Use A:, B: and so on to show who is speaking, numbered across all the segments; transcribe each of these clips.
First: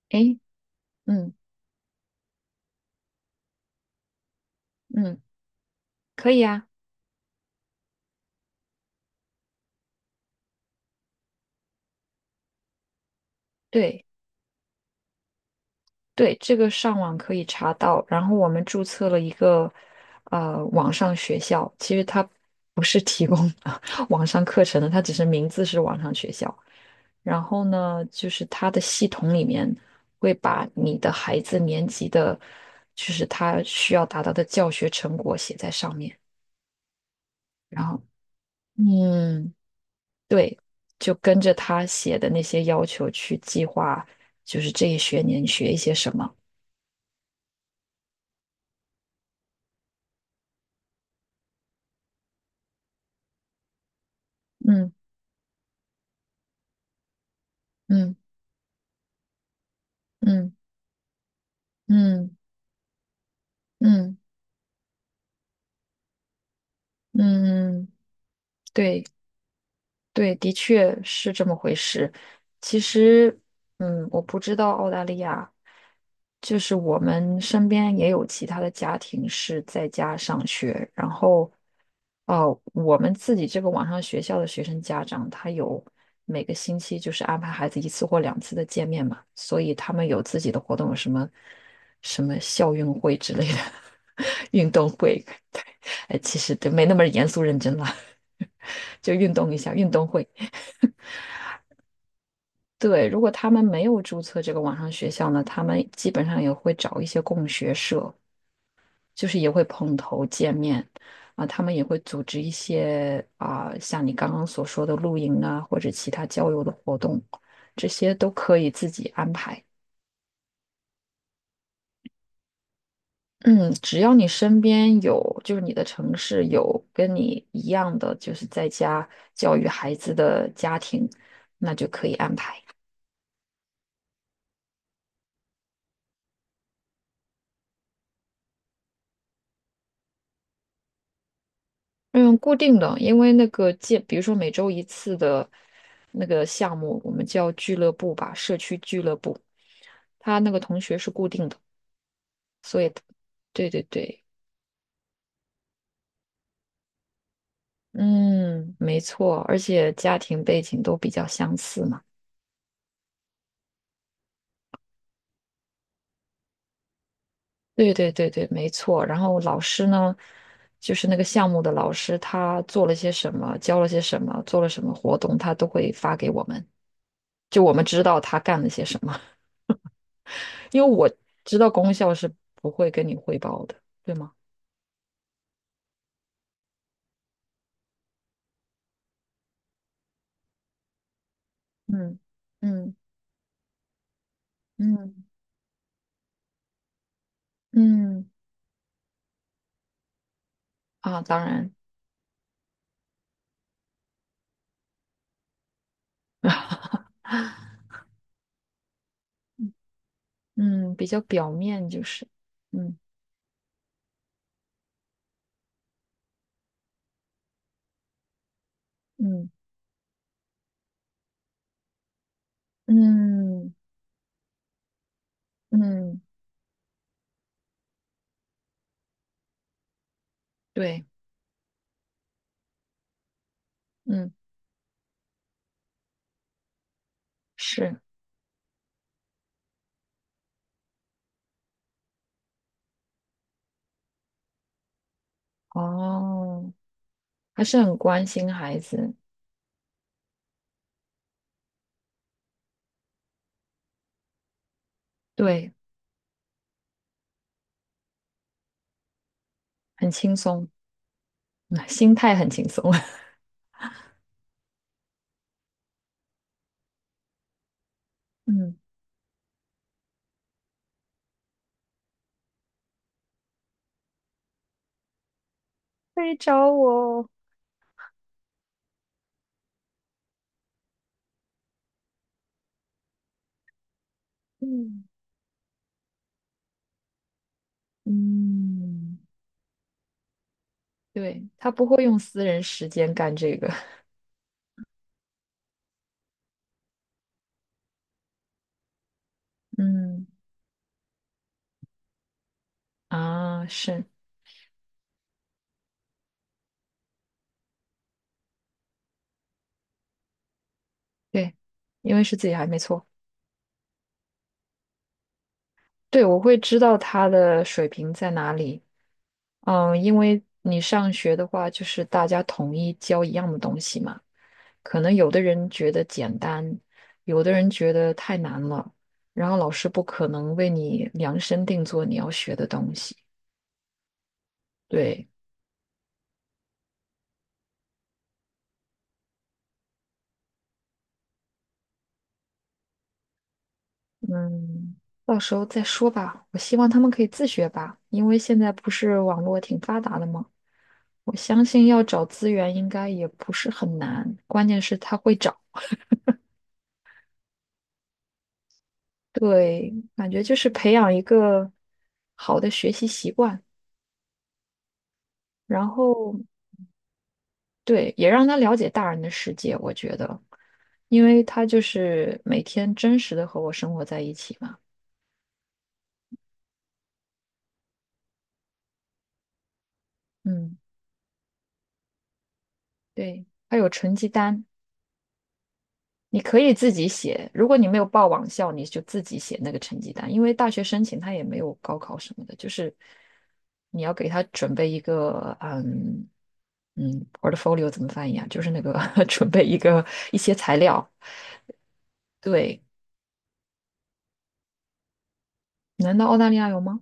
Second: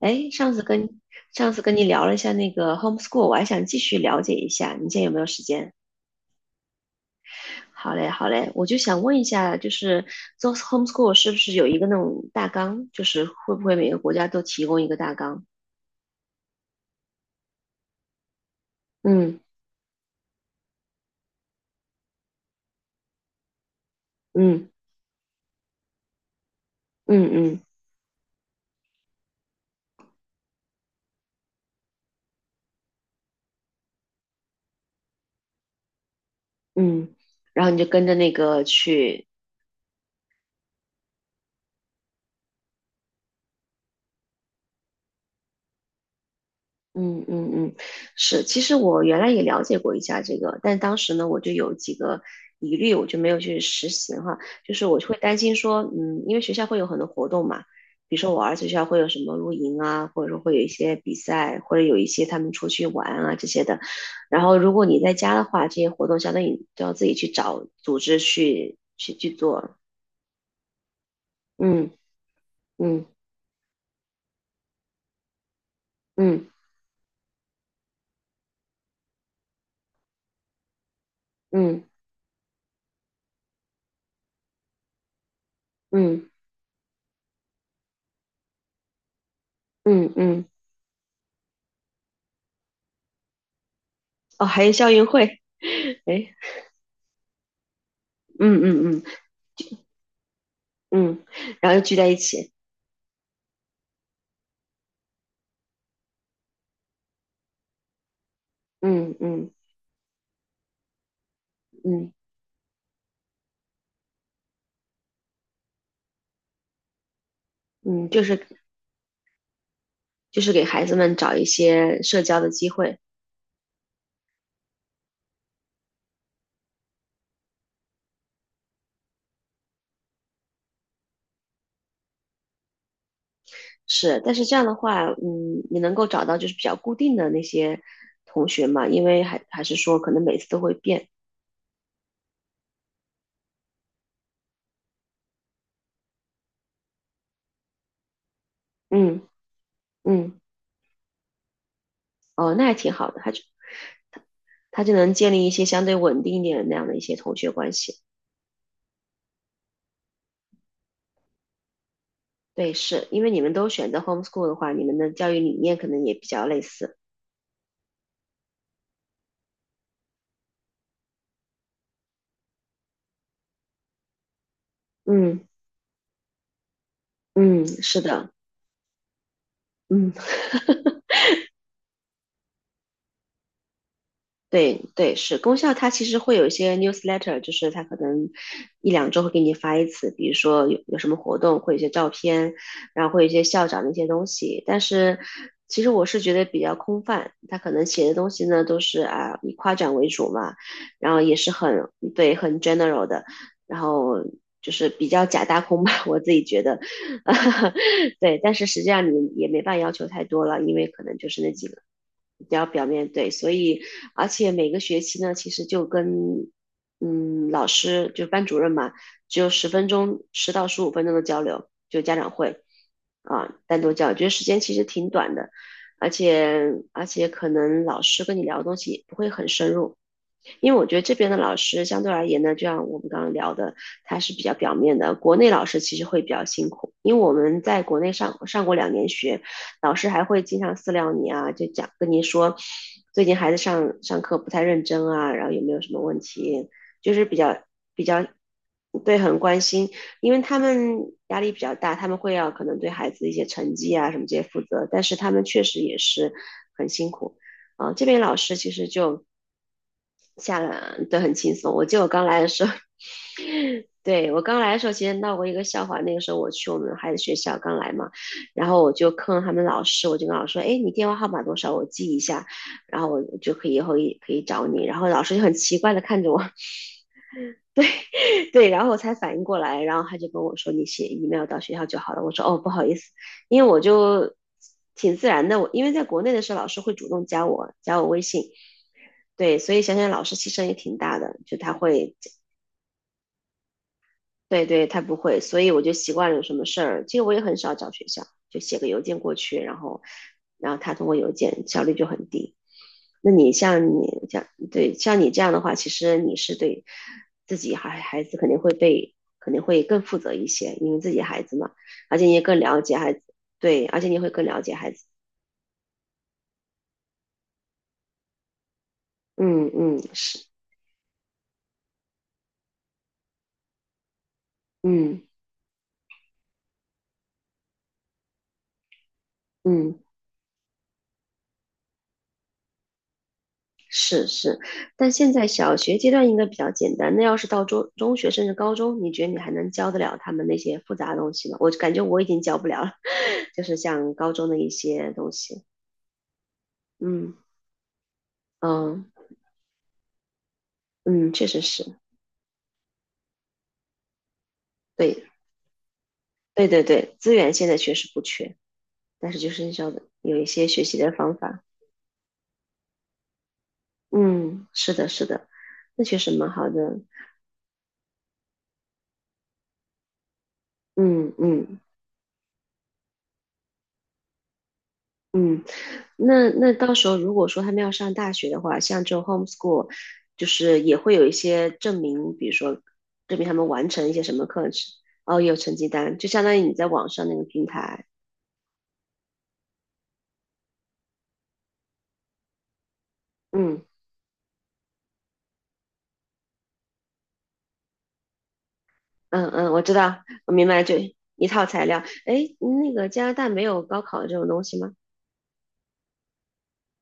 A: 哎，
B: 诶，
A: 上次跟
B: 嗯
A: 上次跟你聊了一下那个 homeschool，我还想继续了解一下，你现在有
B: 嗯，
A: 没有时间？
B: 可以啊。
A: 好嘞，好嘞，我就想问一下，就是做 homeschool 是不是有一个那种大纲？就是会不会每个
B: 对
A: 国家都提供一个大纲？
B: 对，这个上网可以查到。然后我们注册了一
A: 嗯
B: 个网上学校，其实它不是提供 网上课
A: 嗯
B: 程的，它只是名字是网上学校。
A: 嗯
B: 然
A: 嗯
B: 后呢，就是它的系统里面会把你的孩子年级的，就是他需要达到的教学成果写在上面。
A: 嗯。然后你
B: 然
A: 就
B: 后，
A: 跟着那个去。
B: 嗯。对，就跟着他写的那些要求去计划，就是这一学年学一些什么。
A: 嗯嗯嗯，是，其实我原来也了解过一下这个，但当时呢，我就有几个疑虑，我就没有去实行哈。就是
B: 嗯
A: 我就会担心说，嗯，因为学校会有很多活动嘛，
B: 嗯
A: 比如说我儿子学校会有什么露营啊，或者说
B: 嗯
A: 会有一些比赛，或者有一些
B: 嗯
A: 他们出去玩啊这些的。
B: 嗯
A: 然后如果你在家的话，这些活动相当于你都要自己去找
B: 嗯，嗯嗯
A: 组织去
B: 对
A: 去去做。
B: 对，的确是这么回
A: 嗯
B: 事。其
A: 嗯
B: 实，嗯，我不知道澳大利亚，
A: 嗯
B: 就是我们身边也有其他的家庭是在家上学，然后，
A: 嗯
B: 哦、我们自己这个网上学校的学生家长，他有
A: 嗯嗯
B: 每个星期就是安排孩子一次或两次的见面嘛，所以他们
A: 嗯
B: 有自
A: 嗯。
B: 己的活动，有什么什么校运会之类的
A: 哦，还
B: 运
A: 有
B: 动
A: 校运
B: 会，
A: 会。
B: 对。哎，
A: 哎，
B: 其实对，没那么严肃认真了，
A: 嗯嗯 嗯。
B: 就运动一下，运动会。
A: 嗯，然后又聚在一起。
B: 对，如果他们没有注册这个网上学校呢，他们基本上也会找一些共学社，
A: 嗯
B: 就是也
A: 嗯
B: 会碰头见面。啊，他们也会
A: 嗯
B: 组织一些啊，像你刚刚所说的露营啊，或者其他郊游的活动，这
A: 嗯，
B: 些
A: 就
B: 都
A: 是
B: 可以自己安排。
A: 就是给孩子们找一些社交的机会。
B: 嗯，只要你身边有，就是你的城市有跟你一样的，就是在家教育孩子的家庭，那就可以。
A: 是，但是这样的话，嗯，你能够找到就是比较固定的那些同学嘛，因为还是说可能每次都会变，
B: 嗯，固定的，因为那个见，比如说每周一次的那个项目，我们叫俱乐部吧，社区俱乐
A: 嗯
B: 部，他
A: 嗯。
B: 那个同学是固定的，
A: 哦，那还
B: 所以，
A: 挺好的，他就
B: 对对对，
A: 他就能建立一些相对稳定一点的那样的一些同学关系，
B: 嗯，没错，而且家庭背景都比较相似嘛。
A: 对，是因为你们都选择 homeschool 的话，你们的教育理念可能也比较类似，
B: 对对对对，没错。然后老师呢，就是那个项目的老师，他做了些什么，教了些什么，做了什么活动，
A: 嗯
B: 他都会发给我们，就
A: 嗯，
B: 我们
A: 是
B: 知道
A: 的，
B: 他干了些什么。
A: 嗯。
B: 因为我知道功效是不会跟你汇报的，对吗？
A: 对对，是功效，它其实会有一些 newsletter，就是它可能一两周会给你发一次，比如说有什么活动，会有一些照
B: 嗯
A: 片，
B: 嗯
A: 然后会有一些校长的一些东西。但是
B: 嗯
A: 其实我是觉得比较空泛，他可能写的
B: 嗯
A: 东西呢都是啊以夸奖为主嘛，然后
B: 啊，
A: 也
B: 当
A: 是
B: 然，
A: 很对很 general 的，然后就是比较假大空吧，我自己觉得。对，但是实际上你也没办法要求太多了，因为
B: 嗯，
A: 可
B: 比
A: 能
B: 较
A: 就是
B: 表
A: 那几个
B: 面就是，
A: 比较表
B: 嗯，
A: 面对，所以而且每个学期呢，其实就跟老师就班主任嘛，只
B: 嗯
A: 有10分钟，10到15分钟的交流，就家长会啊，
B: 嗯
A: 单独交流觉得时间其实挺短的，而
B: 嗯
A: 且而且可能老师跟你聊的东西也不会很深入，因为我觉得
B: 对，
A: 这边的老师相对而言呢，就像我们刚刚聊的，它
B: 嗯，
A: 是比较表面的。国内老师其实会比较辛苦，因为我们在国
B: 是，
A: 内上过2年学，老师还会经常私聊你啊，就讲跟你说最近孩子上课不太认真啊，然后有没有什么问题，
B: 哦，
A: 就是比较
B: 还是很
A: 比较
B: 关心孩子，
A: 对很关心，因为他们压力比较大，他们会要可能对孩子一些成绩啊什么这些负责，但是他们确
B: 对，
A: 实也是很辛苦啊、这边老师其实就。
B: 很轻
A: 下
B: 松，
A: 来都很轻松。我
B: 嗯
A: 记得我
B: 心
A: 刚
B: 态
A: 来
B: 很
A: 的时
B: 轻
A: 候，
B: 松，
A: 对，我刚来的时候，其实闹过一个笑话。那个时候我去我们孩子学校刚来嘛，然
B: 嗯，
A: 后我就坑他们老师，我就跟老师说："哎，你电话号码多少？我记一下，然后我就可以以后也可以找你。"然后老师就很奇怪的看
B: 可
A: 着
B: 以
A: 我，
B: 找我哦
A: 对，然后我才反应过来，然后他就跟我说："你写 email 到学校就好了。"我说："哦，不好意思，因为我就
B: 嗯
A: 挺自然的，我因为在国内的时候，老师会主动加我微信，
B: 嗯，
A: 对，所以想想老师牺牲也挺大的，
B: 对，
A: 就
B: 他
A: 他
B: 不会
A: 会
B: 用私人时间干这个
A: 对对，他不会，所以我就习惯了有什么事儿，其实我也很少找学校，就写个邮件过去，然 后，
B: 嗯
A: 然后他通过邮件效率就很低。那你
B: 啊，
A: 像
B: 是。
A: 你这样，对，像你这样的话，其实你是对自己孩子肯定会被肯定会更负责一些，因为自己孩
B: 对，
A: 子嘛，
B: 因
A: 而
B: 为
A: 且你
B: 是
A: 也
B: 自己
A: 更
B: 还没
A: 了解
B: 错。
A: 孩子，对，而且你会更了解孩子。
B: 对，我会知道他的水平在哪里。
A: 嗯
B: 嗯，
A: 嗯，
B: 因为
A: 是，
B: 你上学的话，就是大家统一教一样的东西嘛。可能
A: 嗯
B: 有的人觉得简单，有的人觉得太难了，然后老师
A: 嗯。
B: 不可能为你量身定做你要学的东西。
A: 是是，但
B: 对，
A: 现在小学阶段应该比较简单。那要是到中学甚至高中，你觉得你还能教得了他们那些复杂的东西吗？我感觉我已经教不了了，就是像高中的一
B: 嗯，
A: 些东
B: 到时
A: 西。
B: 候再说吧。我希望他们可以自
A: 嗯
B: 学吧，因为现在不
A: 嗯
B: 是网络挺发达的吗？
A: 嗯，
B: 我
A: 确实
B: 相信
A: 是，
B: 要找资源应该也不是很难，关键是他
A: 对
B: 会找。
A: 对对对，资源现在确实不缺，但是就是
B: 对，
A: 要
B: 感
A: 有
B: 觉
A: 一
B: 就
A: 些
B: 是
A: 学
B: 培
A: 习的
B: 养一
A: 方法。
B: 个好的学习习惯，
A: 嗯，是的，是的，
B: 然
A: 那确
B: 后
A: 实蛮好的。
B: 对，也让他了解大人的世界。我觉得，因
A: 嗯
B: 为他就
A: 嗯
B: 是每天真实的和我生活在一起嘛。
A: 嗯。那那到时候如果说他们要上大学的话，像这种 homeschool，就
B: 嗯，
A: 是也会有一些证明，比如说证
B: 对，
A: 明他们
B: 还
A: 完
B: 有
A: 成一
B: 成
A: 些
B: 绩
A: 什么
B: 单。
A: 课程，哦，有成绩单，就
B: 你
A: 相当
B: 可
A: 于你
B: 以
A: 在
B: 自
A: 网
B: 己
A: 上那个
B: 写，
A: 平
B: 如果你没有
A: 台。
B: 报网校，你就自己写那个成绩单，因为大学申请它也没有高考什么的，就是
A: 嗯
B: 你要给他准备一个，嗯嗯，portfolio 怎么翻译啊？就是那个 准
A: 嗯
B: 备
A: 嗯，
B: 一
A: 我知
B: 个
A: 道，
B: 一
A: 我
B: 些
A: 明
B: 材
A: 白，就
B: 料。
A: 一套材料。哎，
B: 对，
A: 那个加拿大没有高考这种东西吗？
B: 难道澳大利亚有吗？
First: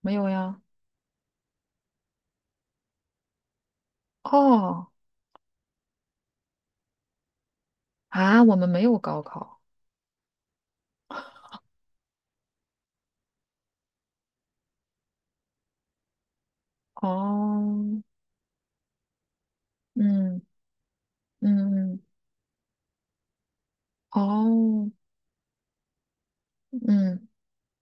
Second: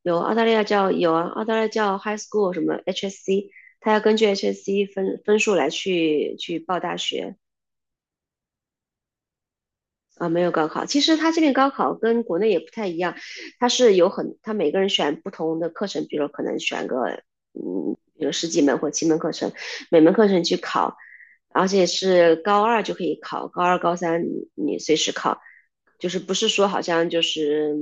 B: 没
A: 有，
B: 有
A: 澳大利
B: 呀。
A: 亚叫有啊，澳大利亚叫 high school 什么 HSC，他要根据 HSC
B: 哦
A: 分数来去报大学。
B: 啊，我们没有高考。
A: 啊，没有高考。其实他这边高考跟国内也不太一样，他是有很，他每个人选不同的课程，比如可能选个，
B: 哦，
A: 嗯，有十几门或7门课程，每门课
B: 嗯
A: 程去考，而且
B: 嗯，嗯
A: 是高二就可以考，高二、高三你
B: 哦
A: 随时考，就是不是说好像就
B: 嗯。
A: 是，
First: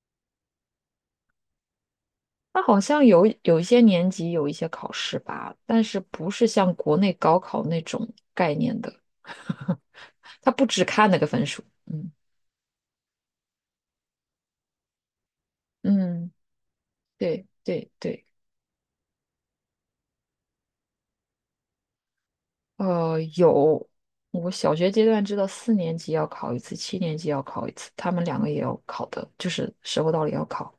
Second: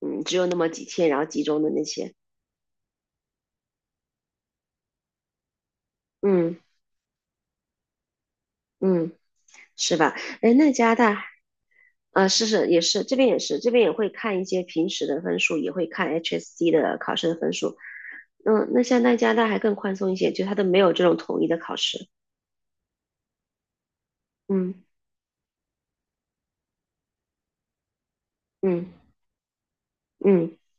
A: 嗯，只有那么几天，然后集中的那些，
B: 他好像有一些年级有一些考试吧，但是不是
A: 嗯
B: 像国内高考那种概念的，
A: 嗯，是吧？
B: 他
A: 哎，
B: 不
A: 那
B: 只
A: 加拿
B: 看那
A: 大。
B: 个分数。嗯
A: 啊，是是也是，这边也是，这边也会看一些平时的分数，也会看
B: 嗯，
A: HSC 的考试的
B: 对
A: 分数，
B: 对对，
A: 嗯，那像在加拿大还更宽松一些，就他都没有这种统一的考试。
B: 有，我
A: 嗯
B: 小学阶段知道4年级要考一次，7年级要考一次，他们两个也要
A: 嗯
B: 考的，就是时候到了也要
A: 嗯
B: 考。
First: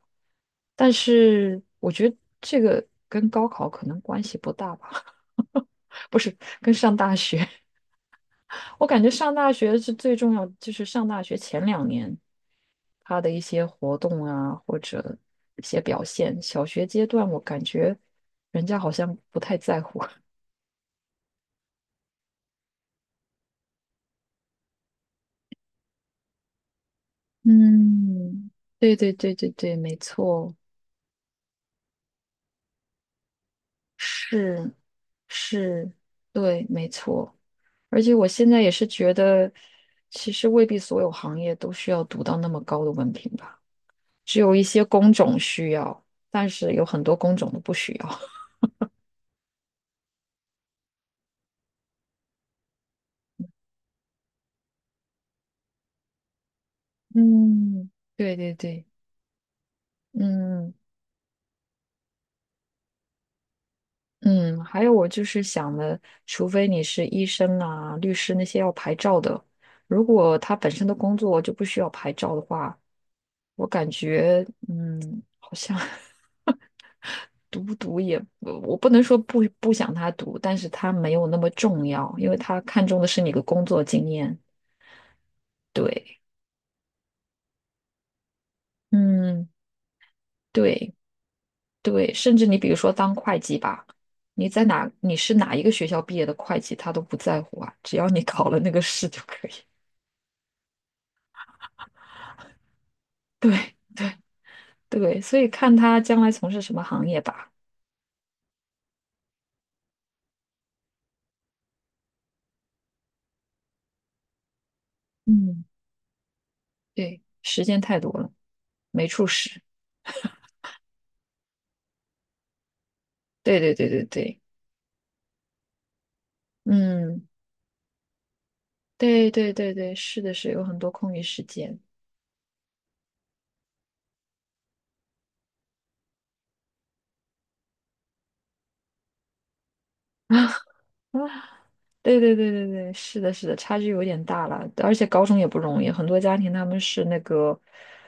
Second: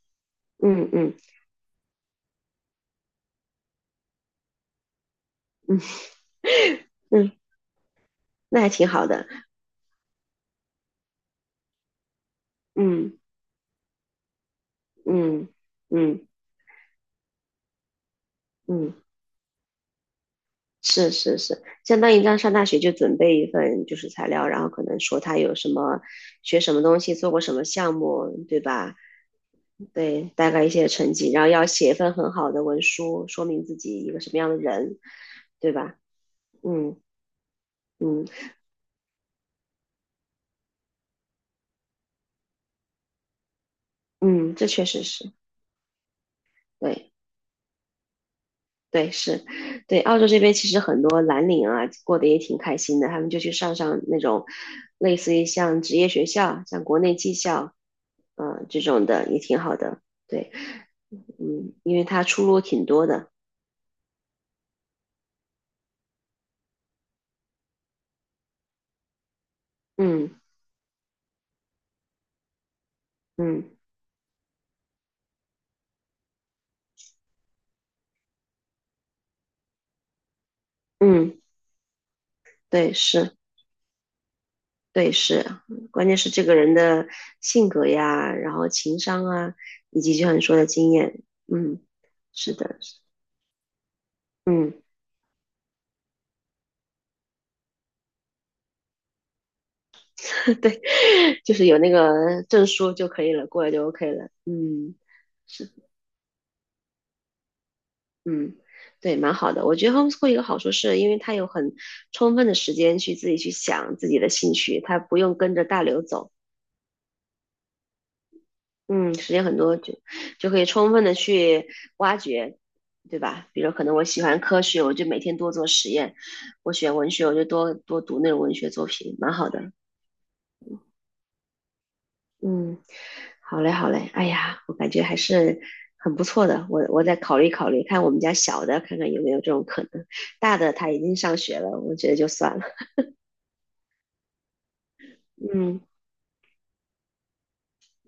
A: 嗯
B: 但
A: 嗯
B: 是我觉得这个跟高考可能关系不大吧，
A: 嗯
B: 不是，跟上大
A: 嗯，
B: 学。
A: 那还
B: 我
A: 挺
B: 感
A: 好
B: 觉
A: 的。
B: 上大学是最重要，就是上大学前2年。
A: 嗯
B: 他的一些活动啊，或者
A: 嗯
B: 一些表
A: 嗯
B: 现。小学阶段，我感觉人家好
A: 嗯，
B: 像不太在乎。
A: 是是是，相当于让上大学就准备一份就是材料，然后可能说他有什么学什么东西，做过什么项目，
B: 嗯，
A: 对
B: 对
A: 吧？
B: 对对对对，没
A: 对，大
B: 错，
A: 概一些成绩，然后要写一份很好的文书，说明自己一个什么样的
B: 是
A: 人，对
B: 是，
A: 吧？
B: 对，没
A: 嗯
B: 错。而且
A: 嗯
B: 我现在也是觉得，其实未必所有行业都需要读到那么高的文凭吧，只
A: 嗯，
B: 有一
A: 这
B: 些
A: 确实
B: 工
A: 是
B: 种需要，但是有很
A: 对。
B: 多工种都不需要。
A: 对，是，对，澳洲这边其实很多蓝领啊，过得也挺开心的，他们就去上那种类似于像职业学校，像国内技校，
B: 嗯，对对
A: 嗯、这
B: 对，
A: 种的也挺好的。对，
B: 嗯。
A: 嗯，因为他出路挺多的。
B: 嗯，还有我就是想的，除非你是医生啊、律师那些要牌照的，如果
A: 嗯
B: 他本身的工作就不需要牌照的话，我
A: 嗯
B: 感觉嗯，好像 读不读也，我不能说不想他读，但是他没有那
A: 嗯，
B: 么重要，因为他看
A: 对，
B: 重的是你
A: 是，
B: 的工作经验。
A: 对是，关键
B: 对，
A: 是这个人的性格呀，然后情商
B: 嗯，
A: 啊，以及就像你说的经
B: 对
A: 验。嗯，
B: 对，甚至
A: 是
B: 你比如
A: 的，
B: 说
A: 是
B: 当会计吧，你在
A: 嗯。
B: 哪你是哪一个学校毕业的会计，他都不在乎啊，只要你 考了那个试就可以。
A: 对，就是有那个证书就可以了，过了
B: 对，
A: 就 OK 了。嗯，
B: 对，所以
A: 是，
B: 看他将来从事什么行业吧。
A: 嗯，对，蛮好的。我觉得 homeschool 一个好处是因为它有很充分的时间去自己去想自己的兴趣，它不用跟
B: 嗯，
A: 着大流走。
B: 对，时间太多了，没
A: 嗯，
B: 处
A: 时间很
B: 使。
A: 多就可以充分的去挖掘，对吧？
B: 对
A: 比如
B: 对
A: 可
B: 对
A: 能我
B: 对
A: 喜
B: 对，
A: 欢科学，我就每天多做实验；我喜欢文学，
B: 嗯，
A: 我就多多读那种文学作品，
B: 对
A: 蛮好
B: 对
A: 的。
B: 对对，是的是，有很多空余时间。
A: 嗯，好嘞，好嘞。哎呀，我感觉还是很不错的。我再考虑考虑，看我们家小的，看看有没有这种可能。大的
B: 啊，
A: 他已经上学了，我觉得
B: 对
A: 就
B: 对对
A: 算了。
B: 对对，是的，是的，差距有点大了，而且高中也不
A: 嗯
B: 容易，很多家庭他们是那个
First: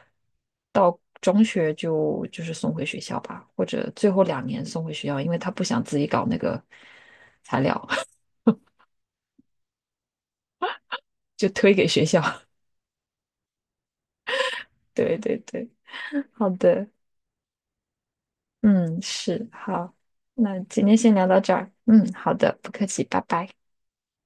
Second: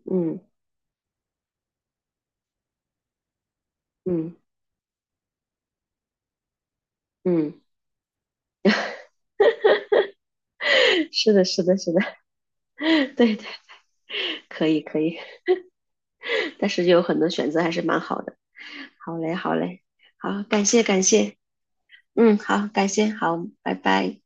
A: 嗯
B: 到中学就是送回学校吧，或者最后
A: 嗯
B: 两年送回学校，因为他不想自己搞那个材
A: 嗯，
B: 料，
A: 是 的，
B: 就
A: 是
B: 推
A: 的，
B: 给
A: 是的，
B: 学校。
A: 对对，可以 可
B: 对
A: 以。
B: 对对，好
A: 但是
B: 的。
A: 有很多选择还是蛮好的。
B: 嗯，
A: 好嘞，
B: 是，
A: 好嘞，
B: 好，
A: 好，
B: 那
A: 感谢
B: 今天
A: 感
B: 先聊
A: 谢。
B: 到这儿。嗯，好
A: 嗯，
B: 的，
A: 好，
B: 不客
A: 感
B: 气，
A: 谢，
B: 拜
A: 好，
B: 拜。
A: 拜拜。